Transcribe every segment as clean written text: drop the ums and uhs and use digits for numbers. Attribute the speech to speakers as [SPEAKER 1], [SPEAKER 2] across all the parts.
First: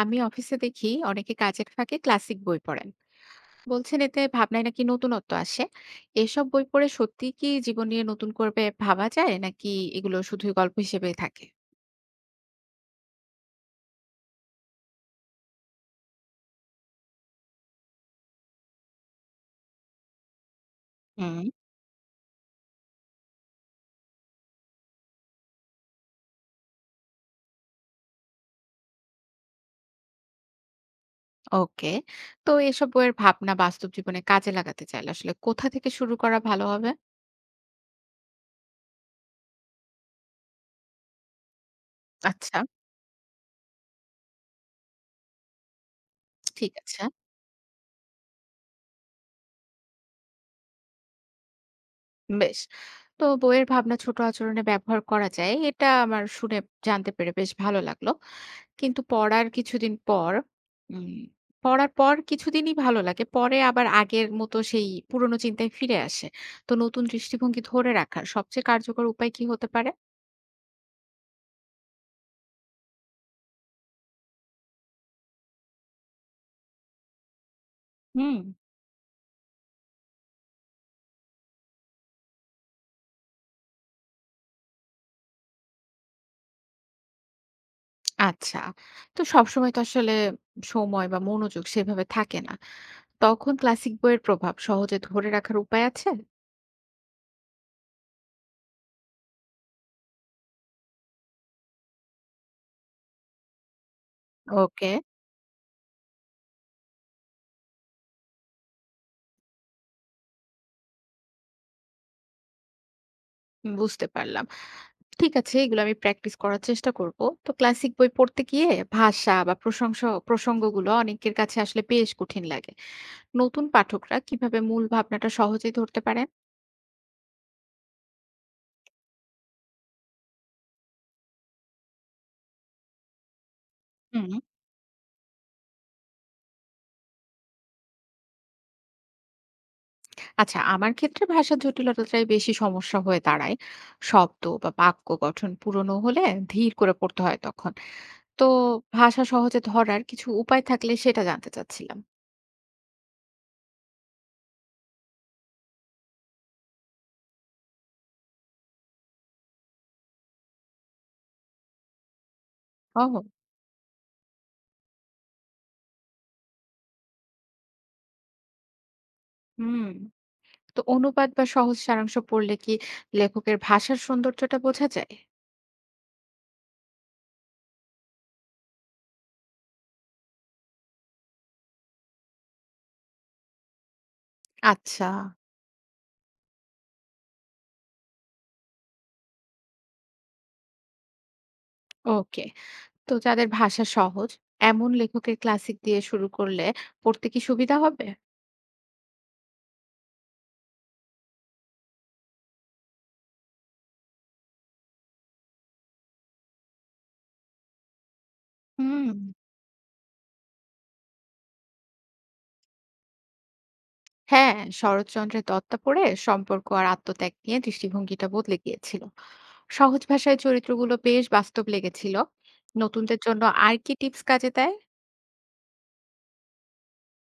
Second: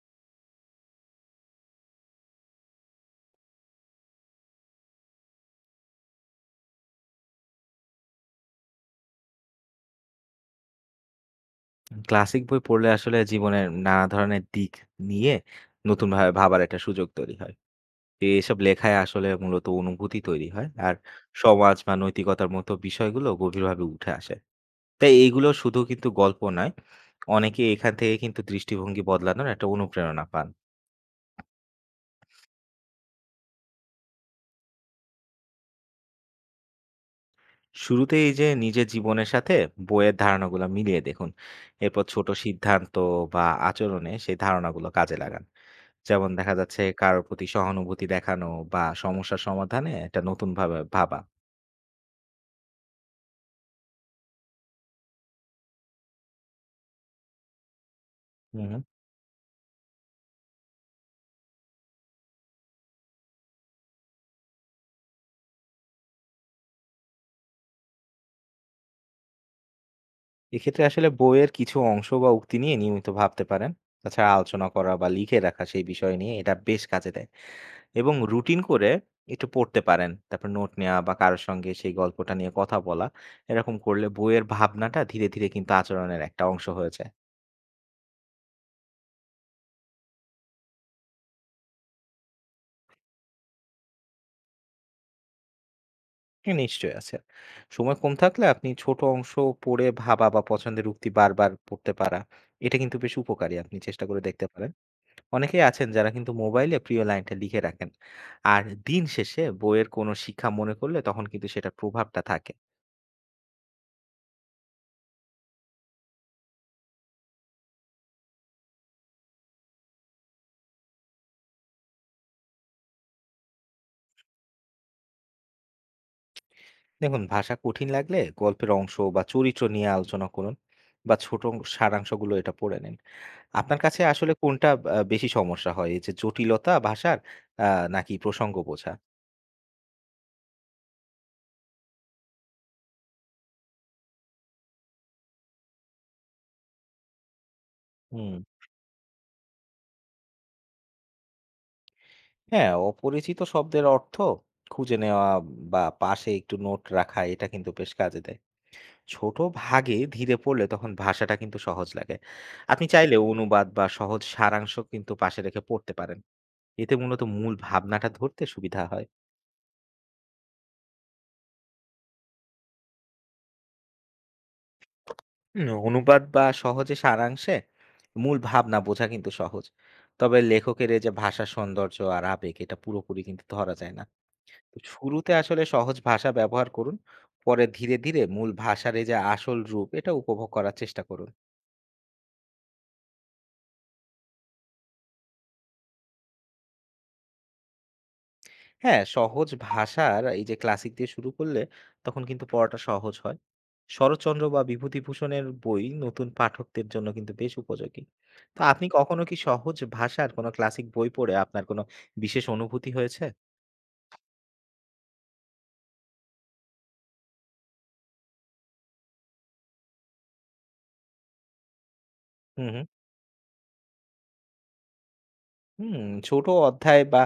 [SPEAKER 1] আমি অফিসে দেখি অনেকে কাজের ফাঁকে ক্লাসিক বই পড়েন বলছেন এতে ভাবনায় নাকি নতুনত্ব আসে। এসব বই পড়ে সত্যি কি জীবন নিয়ে নতুন করবে ভাবা যায় নাকি এগুলো শুধুই গল্প হিসেবেই থাকে?
[SPEAKER 2] ক্লাসিক বই পড়লে আসলে জীবনের নানা ধরনের দিক নিয়ে নতুনভাবে ভাবার একটা সুযোগ তৈরি হয় তো এসব লেখায় আসলে মূলত অনুভূতি তৈরি হয় আর
[SPEAKER 1] হুম।
[SPEAKER 2] সমাজ বা নৈতিকতার মতো বিষয়গুলো গভীরভাবে উঠে আসে তাই এইগুলো শুধু কিন্তু গল্প নয় অনেকে এখান থেকে কিন্তু দৃষ্টিভঙ্গি বদলানোর একটা অনুপ্রেরণা পান
[SPEAKER 1] ওকে, তো এসব বইয়ের ভাবনা বাস্তব জীবনে কাজে লাগাতে চাইলে আসলে কোথা থেকে শুরু করা ভালো হবে?
[SPEAKER 2] শুরুতে এই যে নিজের জীবনের সাথে বইয়ের ধারণাগুলো মিলিয়ে দেখুন এরপর ছোট
[SPEAKER 1] আচ্ছা।
[SPEAKER 2] সিদ্ধান্ত বা আচরণে সেই ধারণাগুলো কাজে লাগান যেমন দেখা
[SPEAKER 1] ঠিক
[SPEAKER 2] যাচ্ছে
[SPEAKER 1] আছে।
[SPEAKER 2] কারোর প্রতি সহানুভূতি দেখানো বা সমস্যার সমাধানে এটা নতুন ভাবে ভাবা।
[SPEAKER 1] বেশ। তো বইয়ের ভাবনা ছোট আচরণে ব্যবহার করা যায়। এটা আমার শুনে জানতে পেরে বেশ ভালো লাগলো।
[SPEAKER 2] হুম হুম।
[SPEAKER 1] কিন্তু পড়ার কিছুদিন পর উম পড়ার পর কিছুদিনই ভালো লাগে। পরে আবার আগের মতো সেই পুরনো চিন্তায় ফিরে আসে। তো নতুন দৃষ্টিভঙ্গি ধরে রাখার সবচেয়ে কার্যকর উপায় কি হতে পারে?
[SPEAKER 2] এক্ষেত্রে আসলে বইয়ের কিছু অংশ বা উক্তি নিয়ে নিয়মিত ভাবতে পারেন তাছাড়া আলোচনা করা বা লিখে রাখা সেই বিষয় নিয়ে এটা বেশ কাজে দেয় এবং
[SPEAKER 1] হুম।
[SPEAKER 2] রুটিন করে একটু পড়তে পারেন। তারপর নোট নেয়া বা কারো সঙ্গে সেই গল্পটা নিয়ে কথা বলা। এরকম করলে বইয়ের ভাবনাটা ধীরে, ধীরে কিন্তু আচরণের একটা অংশ হয়ে যায়।
[SPEAKER 1] আচ্ছা। তো সবসময় তো আসলে সময় বা মনোযোগ সেভাবে থাকে না। তখন ক্লাসিক বইয়ের প্রভাব সহজে ধরে রাখার উপায় আছে?
[SPEAKER 2] হ্যাঁ, নিশ্চয়ই আছে। সময় কম থাকলে আপনি ছোট অংশ পড়ে ভাবা বা পছন্দের উক্তি বারবার পড়তে পারা, এটা কিন্তু বেশ উপকারী। আপনি চেষ্টা করে দেখতে পারেন।
[SPEAKER 1] ওকে,
[SPEAKER 2] অনেকেই আছেন যারা কিন্তু মোবাইলে প্রিয় লাইনটা লিখে রাখেন। আর দিন শেষে বইয়ের কোনো শিক্ষা মনে করলে তখন কিন্তু সেটার প্রভাবটা থাকে।
[SPEAKER 1] বুঝতে পারলাম। ঠিক আছে, এগুলো আমি প্র্যাকটিস করার চেষ্টা করব। তো ক্লাসিক বই পড়তে গিয়ে ভাষা বা প্রসঙ্গগুলো অনেকের কাছে আসলে বেশ কঠিন লাগে। নতুন পাঠকরা কিভাবে মূল ভাবনাটা সহজেই ধরতে পারেন?
[SPEAKER 2] দেখুন ভাষা কঠিন লাগলে গল্পের অংশ বা চরিত্র নিয়ে আলোচনা করুন বা ছোট সারাংশগুলো এটা পড়ে নিন আপনার কাছে
[SPEAKER 1] হুম।
[SPEAKER 2] আসলে কোনটা বেশি সমস্যা হয় এই যে জটিলতা ভাষার নাকি প্রসঙ্গ বোঝা।
[SPEAKER 1] আচ্ছা, আমার ক্ষেত্রে ভাষার জটিলতাটাই বেশি সমস্যা হয়ে দাঁড়ায়। শব্দ বা বাক্য গঠন পুরনো হলে ধীর করে পড়তে হয় তখন।
[SPEAKER 2] হুম।
[SPEAKER 1] তো ভাষা সহজে ধরার কিছু উপায় থাকলে সেটা জানতে চাচ্ছিলাম।
[SPEAKER 2] হ্যাঁ, অপরিচিত শব্দের অর্থ খুঁজে নেওয়া বা পাশে একটু নোট রাখা এটা কিন্তু বেশ কাজে দেয় ছোট ভাগে ধীরে পড়লে তখন ভাষাটা কিন্তু সহজ লাগে আপনি চাইলে
[SPEAKER 1] ওহ।
[SPEAKER 2] অনুবাদ বা সহজ সারাংশ কিন্তু পাশে রেখে পড়তে পারেন এতে মূলত মূল ভাবনাটা ধরতে সুবিধা হয়।
[SPEAKER 1] হুম। তো অনুবাদ বা সহজ সারাংশ পড়লে কি লেখকের ভাষার সৌন্দর্যটা বোঝা যায়?
[SPEAKER 2] হুম, অনুবাদ বা সহজে সারাংশে মূল ভাবনা বোঝা কিন্তু সহজ তবে লেখকের এই যে ভাষার সৌন্দর্য আর আবেগ এটা পুরোপুরি কিন্তু ধরা যায় না তো
[SPEAKER 1] আচ্ছা,
[SPEAKER 2] শুরুতে আসলে সহজ ভাষা ব্যবহার করুন পরে ধীরে ধীরে মূল ভাষার এই যে আসল রূপ এটা উপভোগ করার চেষ্টা করুন।
[SPEAKER 1] ওকে। তো যাদের ভাষা সহজ, এমন লেখকের ক্লাসিক দিয়ে শুরু করলে পড়তে কি সুবিধা হবে?
[SPEAKER 2] হ্যাঁ, সহজ ভাষার এই যে ক্লাসিক দিয়ে শুরু করলে তখন কিন্তু পড়াটা সহজ হয়। শরৎচন্দ্র বা বিভূতিভূষণের বই নতুন পাঠকদের জন্য কিন্তু বেশ উপযোগী। তো আপনি
[SPEAKER 1] হুম।
[SPEAKER 2] কখনো কি সহজ ভাষার কোনো ক্লাসিক বই পড়ে আপনার কোনো বিশেষ অনুভূতি হয়েছে?
[SPEAKER 1] হ্যাঁ, শরৎচন্দ্রের দত্তা পড়ে সম্পর্ক আর আত্মত্যাগ নিয়ে দৃষ্টিভঙ্গিটা বদলে গিয়েছিল। সহজ ভাষায় চরিত্রগুলো বেশ বাস্তব লেগেছিল।
[SPEAKER 2] হুম, হুম।
[SPEAKER 1] নতুনদের জন্য আর কি টিপস কাজে দেয়?
[SPEAKER 2] হুম, ছোট অধ্যায় বা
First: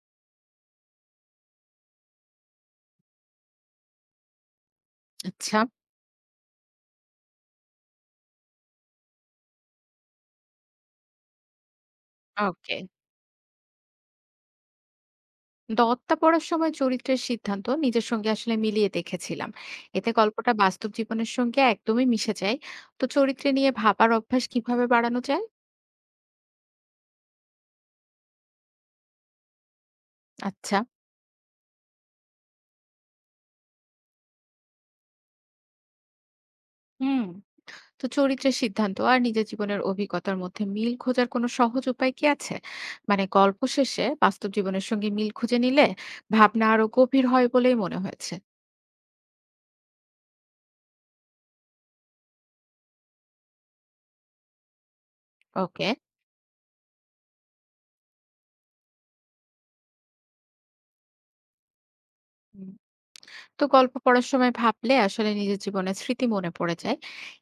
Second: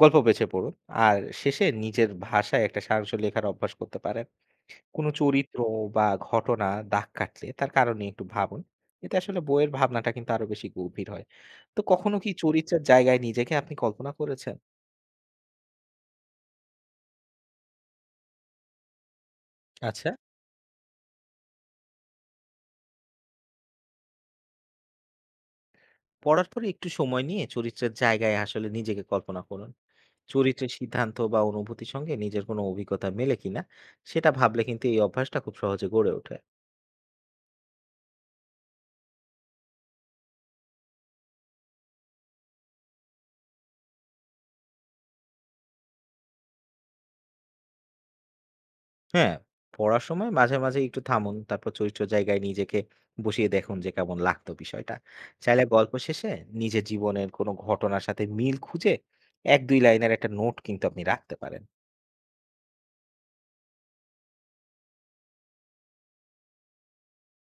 [SPEAKER 2] গল্প বেছে পড়ুন। আর শেষে নিজের ভাষায় একটা সারাংশ লেখার অভ্যাস করতে পারেন। কোনো চরিত্র
[SPEAKER 1] আচ্ছা।
[SPEAKER 2] বা ঘটনা দাগ কাটলে তার কারণ নিয়ে একটু ভাবুন। এতে আসলে বইয়ের ভাবনাটা কিন্তু আরো বেশি গভীর হয়। তো কখনো কি
[SPEAKER 1] ওকে।
[SPEAKER 2] চরিত্রের জায়গায় নিজেকে আপনি কল্পনা করেছেন?
[SPEAKER 1] দত্তা পড়ার সময় চরিত্রের সিদ্ধান্ত নিজের সঙ্গে আসলে মিলিয়ে দেখেছিলাম।
[SPEAKER 2] আচ্ছা।
[SPEAKER 1] এতে গল্পটা বাস্তব জীবনের সঙ্গে একদমই মিশে যায়। তো চরিত্রে নিয়ে ভাবার অভ্যাস কিভাবে বাড়ানো যায়?
[SPEAKER 2] পড়ার পরে একটু সময় নিয়ে চরিত্রের জায়গায় আসলে নিজেকে কল্পনা করুন। চরিত্রের
[SPEAKER 1] আচ্ছা।
[SPEAKER 2] সিদ্ধান্ত বা অনুভূতির সঙ্গে নিজের কোনো অভিজ্ঞতা মেলে কিনা সেটা ভাবলে কিন্তু এই অভ্যাসটা খুব সহজে গড়ে ওঠে।
[SPEAKER 1] হুম। তো চরিত্রের সিদ্ধান্ত আর নিজের জীবনের অভিজ্ঞতার মধ্যে মিল খোঁজার কোনো সহজ উপায় কি আছে? মানে গল্প শেষে বাস্তব জীবনের সঙ্গে মিল খুঁজে নিলে ভাবনা আরো গভীর হয় বলেই মনে হয়েছে।
[SPEAKER 2] হ্যাঁ, পড়ার সময় মাঝে, মাঝে একটু থামুন। তারপর চরিত্র জায়গায় নিজেকে বসিয়ে দেখুন যে কেমন লাগতো বিষয়টা। চাইলে
[SPEAKER 1] ওকে।
[SPEAKER 2] গল্প শেষে নিজের জীবনের কোনো ঘটনার সাথে মিল খুঁজে ১-২ লাইনের একটা নোট কিন্তু আপনি রাখতে পারেন।
[SPEAKER 1] হুম। তো গল্প পড়ার সময় ভাবলে আসলে নিজের জীবনের স্মৃতি মনে পড়ে যায়।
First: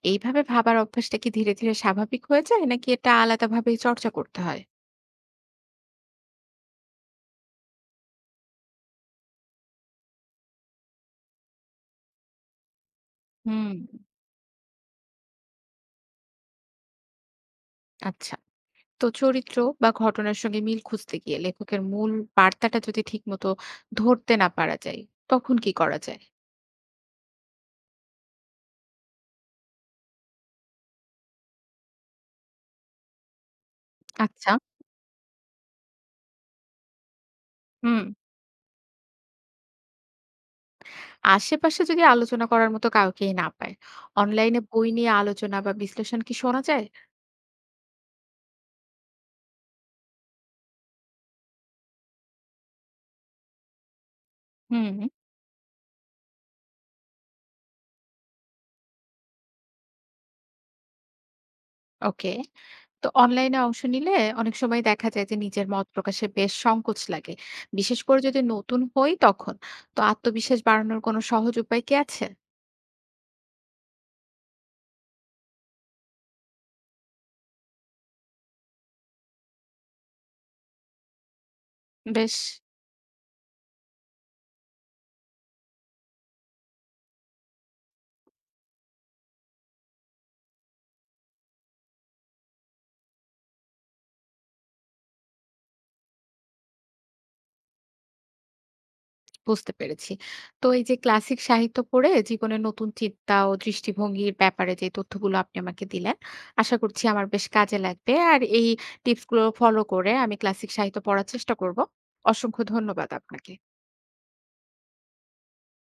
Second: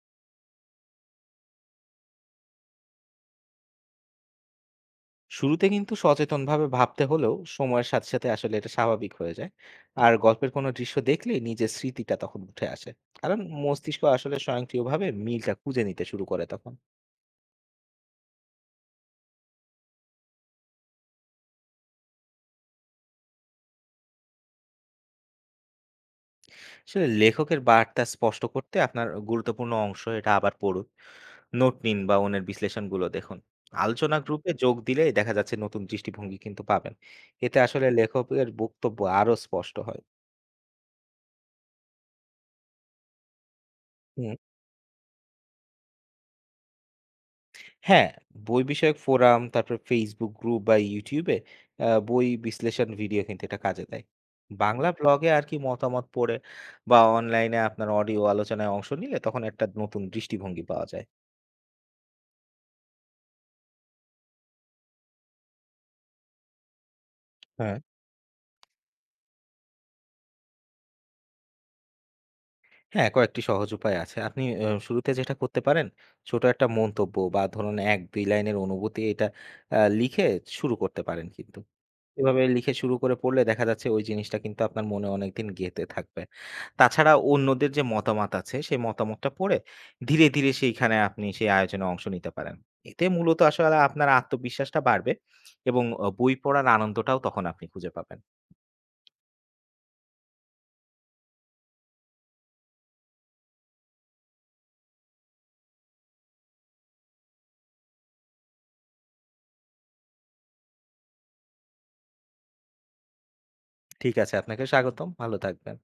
[SPEAKER 1] এইভাবে ভাবার অভ্যাসটা কি ধীরে, ধীরে স্বাভাবিক হয়ে যায় নাকি এটা আলাদাভাবেই চর্চা করতে হয়?
[SPEAKER 2] শুরুতে কিন্তু সচেতনভাবে ভাবতে হলেও সময়ের সাথে, সাথে আসলে এটা স্বাভাবিক হয়ে যায়। আর গল্পের কোনো দৃশ্য দেখলেই নিজের স্মৃতিটা তখন উঠে আসে। কারণ
[SPEAKER 1] হুম।
[SPEAKER 2] মস্তিষ্ক আসলে স্বয়ংক্রিয়ভাবে মিলটা খুঁজে নিতে শুরু করে তখন।
[SPEAKER 1] আচ্ছা। তো চরিত্র বা ঘটনার সঙ্গে মিল খুঁজতে গিয়ে লেখকের মূল বার্তাটা যদি ঠিকমতো ধরতে না পারা যায়, তখন কি করা যায়?
[SPEAKER 2] আসলে লেখকের বার্তা স্পষ্ট করতে আপনার গুরুত্বপূর্ণ অংশ এটা আবার পড়ুন। নোট নিন বা অন্যের বিশ্লেষণগুলো দেখুন। আলোচনা গ্রুপে
[SPEAKER 1] আচ্ছা।
[SPEAKER 2] যোগ দিলে দেখা যাচ্ছে নতুন দৃষ্টিভঙ্গি কিন্তু পাবেন। এতে আসলে
[SPEAKER 1] হুম।
[SPEAKER 2] লেখকের বক্তব্য আরো স্পষ্ট হয়।
[SPEAKER 1] আশেপাশে যদি আলোচনা করার মতো কাউকেই না পায়,
[SPEAKER 2] হুম।
[SPEAKER 1] অনলাইনে বই নিয়ে আলোচনা বা বিশ্লেষণ কি শোনা যায়?
[SPEAKER 2] হ্যাঁ, বই বিষয়ক ফোরাম, তারপর Facebook গ্রুপ বা YouTube এ বই বিশ্লেষণ ভিডিও কিন্তু এটা কাজে দেয়। বাংলা
[SPEAKER 1] হুম।
[SPEAKER 2] ব্লগে আর কি মতামত পড়ে বা অনলাইনে আপনার অডিও আলোচনায় অংশ নিলে তখন একটা নতুন দৃষ্টিভঙ্গি পাওয়া যায়।
[SPEAKER 1] ওকে। তো অনলাইনে অংশ নিলে অনেক সময় দেখা যায় যে নিজের মত প্রকাশে বেশ সংকোচ লাগে,
[SPEAKER 2] হ্যাঁ,
[SPEAKER 1] বিশেষ করে যদি নতুন হই তখন। তো আত্মবিশ্বাস বাড়ানোর কোনো সহজ উপায় কি আছে?
[SPEAKER 2] হ্যাঁ, কয়েকটি সহজ উপায় আছে। আপনি শুরুতে যেটা করতে পারেন, ছোট একটা মন্তব্য বা ধরুন ১-২ লাইনের অনুভূতি এটা লিখে শুরু করতে পারেন কিন্তু।
[SPEAKER 1] বেশ।
[SPEAKER 2] এভাবে লিখে শুরু করে পড়লে দেখা যাচ্ছে ওই জিনিসটা কিন্তু আপনার মনে অনেকদিন গেঁথে থাকবে। তাছাড়া অন্যদের যে মতামত আছে, সেই মতামতটা পড়ে ধীরে, ধীরে সেইখানে আপনি সেই আয়োজনে অংশ নিতে পারেন। এতে মূলত আসলে আপনার আত্মবিশ্বাসটা বাড়বে এবং বই পড়ার আনন্দটাও তখন আপনি খুঁজে পাবেন।
[SPEAKER 1] বুঝতে পেরেছি। তো এই যে ক্লাসিক সাহিত্য পড়ে জীবনের নতুন চিন্তা ও দৃষ্টিভঙ্গির ব্যাপারে যে তথ্যগুলো আপনি আমাকে দিলেন, আশা করছি আমার বেশ কাজে লাগবে। আর এই টিপসগুলো ফলো করে আমি ক্লাসিক সাহিত্য পড়ার চেষ্টা করব। অসংখ্য ধন্যবাদ আপনাকে।
[SPEAKER 2] ঠিক আছে, আপনাকে স্বাগতম। ভালো থাকবেন।